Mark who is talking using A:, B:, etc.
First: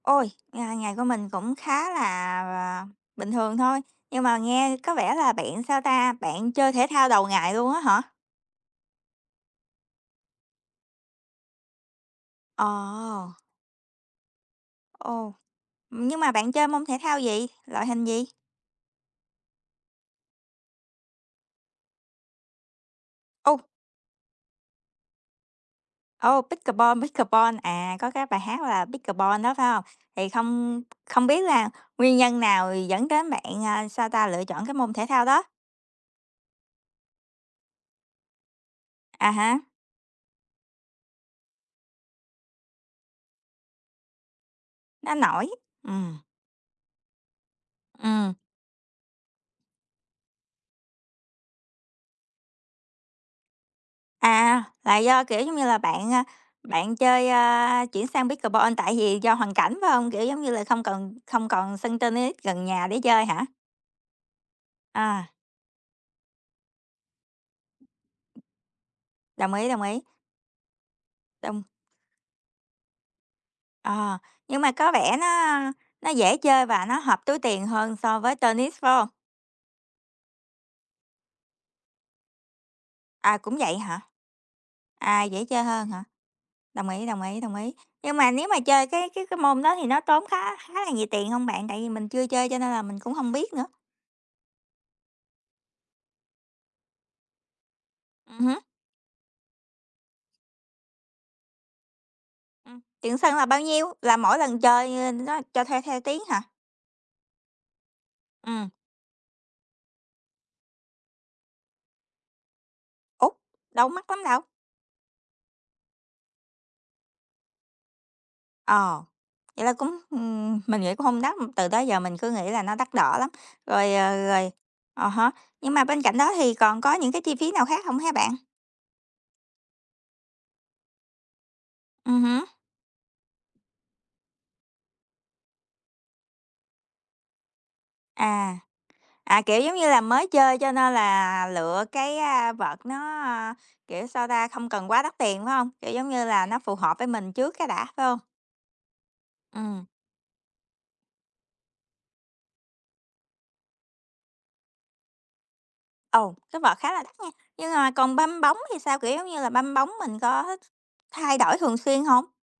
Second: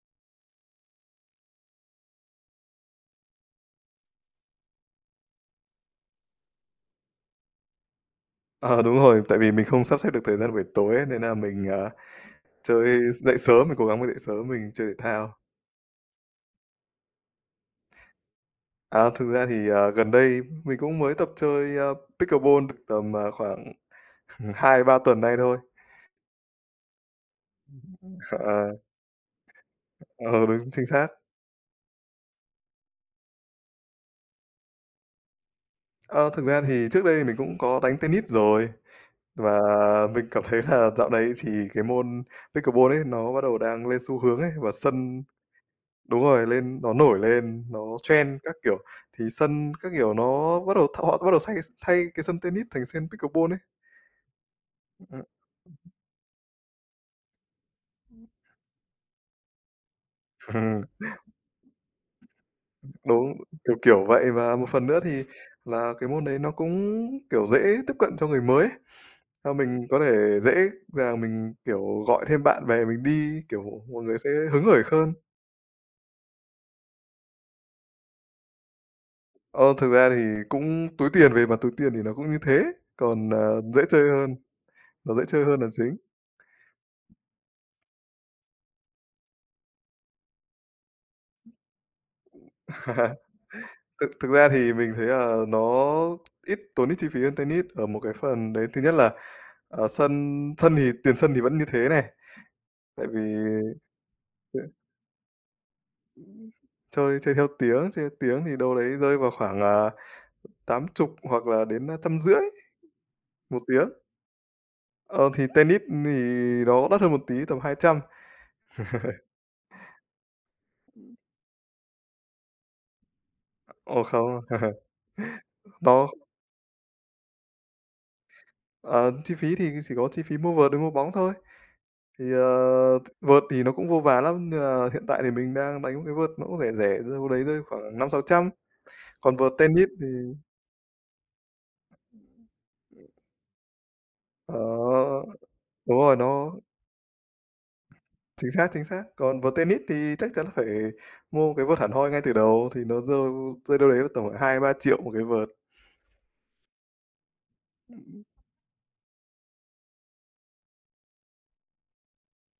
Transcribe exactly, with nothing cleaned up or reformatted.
A: Ôi, ngày ngày của mình cũng khá là bình thường thôi, nhưng mà nghe có vẻ là bạn sao ta, bạn chơi thể thao đầu ngày luôn á hả?
B: Ờ, đúng rồi, tại vì mình không sắp xếp được thời gian buổi tối ấy, nên là mình, à, chơi s
A: Ờ.
B: dậy sớm, mình cố gắng mình dậy sớm, mình chơi thể
A: Ồ,
B: thao.
A: nhưng mà bạn chơi môn thể thao gì? Loại hình gì?
B: À, thực ra thì, ờ, gần đây mình cũng mới tập chơi, ơ, pickleball được tầm, à,
A: Ô!
B: khoảng h hai đến ba tuần nay thôi.
A: Ô, pickeball, pickeball, à, có cái bài hát
B: Ờ.
A: là "Pickeball" đó, phải hông? Thì
B: Ờ, đúng,
A: không
B: chính xác.
A: không biết là nguyên nhân nào dẫn đến bạn, ờ, sao ta, lựa chọn cái môn thể thao đó?
B: Ơ, thực ra thì trước đây thì mình cũng có đánh tennis rồi
A: À há.
B: và mình cảm thấy là dạo này thì cái môn pickleball ấy nó bắt đầu đang lên xu hướng ấy, và
A: Nó
B: sân
A: nổi, ừm.
B: đúng rồi, lên nó nổi lên, nó trend
A: Ừm.
B: các kiểu, thì sân các kiểu nó bắt đầu t họ sẽ bắt đầu xay thay cái sân tennis thành sân pickleball ấy.
A: À, là
B: Ờ.
A: do, kiểu giống như là, bạn, a, bạn chơi, ơ, chuyển sang pickleball tại vì do hoàn cảnh phải hông, kiểu giống như là, không cần không còn sân tennis gần nhà để chơi
B: Đúng,
A: hả?
B: kiểu, kiểu vậy và một phần nữa
A: Ờ.
B: thì là cái môn đấy nó cũng, kiểu, dễ tiếp cận cho người mới ấy,
A: Đồng
B: ơ,
A: ý, đồng
B: mình có
A: ý.
B: thể dễ dàng mình,
A: Đông.
B: kiểu, gọi thêm bạn bè mình đi, kiểu, mọi
A: Ờ,
B: người sẽ
A: nhưng
B: hứng
A: mà
B: hởi
A: có
B: khơn.
A: vẻ nó nó dễ chơi và nó hợp túi tiền hơn so với tennis, phải hông?
B: Ơ, thực ra thì cũng túi tiền về mặt túi tiền thì nó cũng như thế, còn,
A: À, cũng
B: ờ,
A: vậy
B: dễ
A: hả?
B: chơi hơn, nó
A: À,
B: dễ
A: dễ
B: chơi hơn
A: chơi
B: là
A: hơn
B: chính.
A: hả? Đồng ý, đồng ý, đồng ý. Nhưng mà nếu mà chơi cái cái cái môn đó thì nó tốn khá khá là nhiều tiền hông bạn, tại vì mình chưa chơi cho nên là mình cũng hông biết nữa?
B: Thực thực ra thì mình thấy là nó ít tốn ít chi phí hơn tennis ở một cái
A: Ừm
B: phần
A: hứm.
B: đấy thứ nhất là, ờ, sân sân thì tiền sân thì vẫn như thế này,
A: Ừm,
B: tại
A: tiền
B: vì
A: sân là bao nhiêu? Là mỗi lần chơi nó cho thuê theo tiếng hả?
B: Chơi chơi theo tiếng, chơi theo tiếng thì
A: Ừm.
B: đâu đấy rơi vào khoảng, à, tám chục hoặc là đến trăm rưỡi
A: Ố!
B: một
A: Đâu
B: tiếng.
A: mắc lắm đâu?
B: Ờ, thì tennis thì nó đắt hơn một tí, tầm hai trăm.
A: Ờ, vậy là cũng ừm, mình nghĩ cũng không đắt, từ tới giờ mình cứ nghĩ là nó đắt đỏ lắm. Rồi,
B: Ồ,
A: ờ,
B: không.
A: rồi à há, nhưng mà bên
B: Nó
A: cạnh đó thì còn có những cái chi phí nào khác hông hả bạn?
B: Ờ, chi phí thì chỉ có chi phí mua vợt với mua bóng thôi.
A: Ừm
B: Thì,
A: hứm.
B: ờ, v vợt thì nó cũng vô vàn lắm, nên là hiện tại thì mình đang đánh một cái vợt nó cũng rẻ rẻ, rơi vào đấy rơi khoảng năm sáu trăm,
A: À,
B: còn
A: à,
B: vợt
A: kiểu giống
B: tennis
A: như là,
B: thì
A: mới chơi cho nên là lựa cái, a, vợt nó, kiểu, sao ta,
B: Ờ,
A: không cần quá đắt tiền, phải hông? Kiểu
B: đúng
A: giống
B: rồi,
A: như là,
B: nó
A: nó phù hợp với mình trước cái đã, phải hông?
B: Chính xác, chính xác. Còn vợt tennis
A: Ừm.
B: thì chắc chắn là phải mua một cái vợt hẳn hoi ngay từ đầu, thì nó rơi rơi đâu đấy vào tầm khoảng hai đến ba triệu một cái vợt.
A: Ồ, cái vợt khá là đắt nha. Nhưng mà còn banh bóng thì sao, kiểu giống như là, banh bóng mình có th thay đổi thường xuyên hông?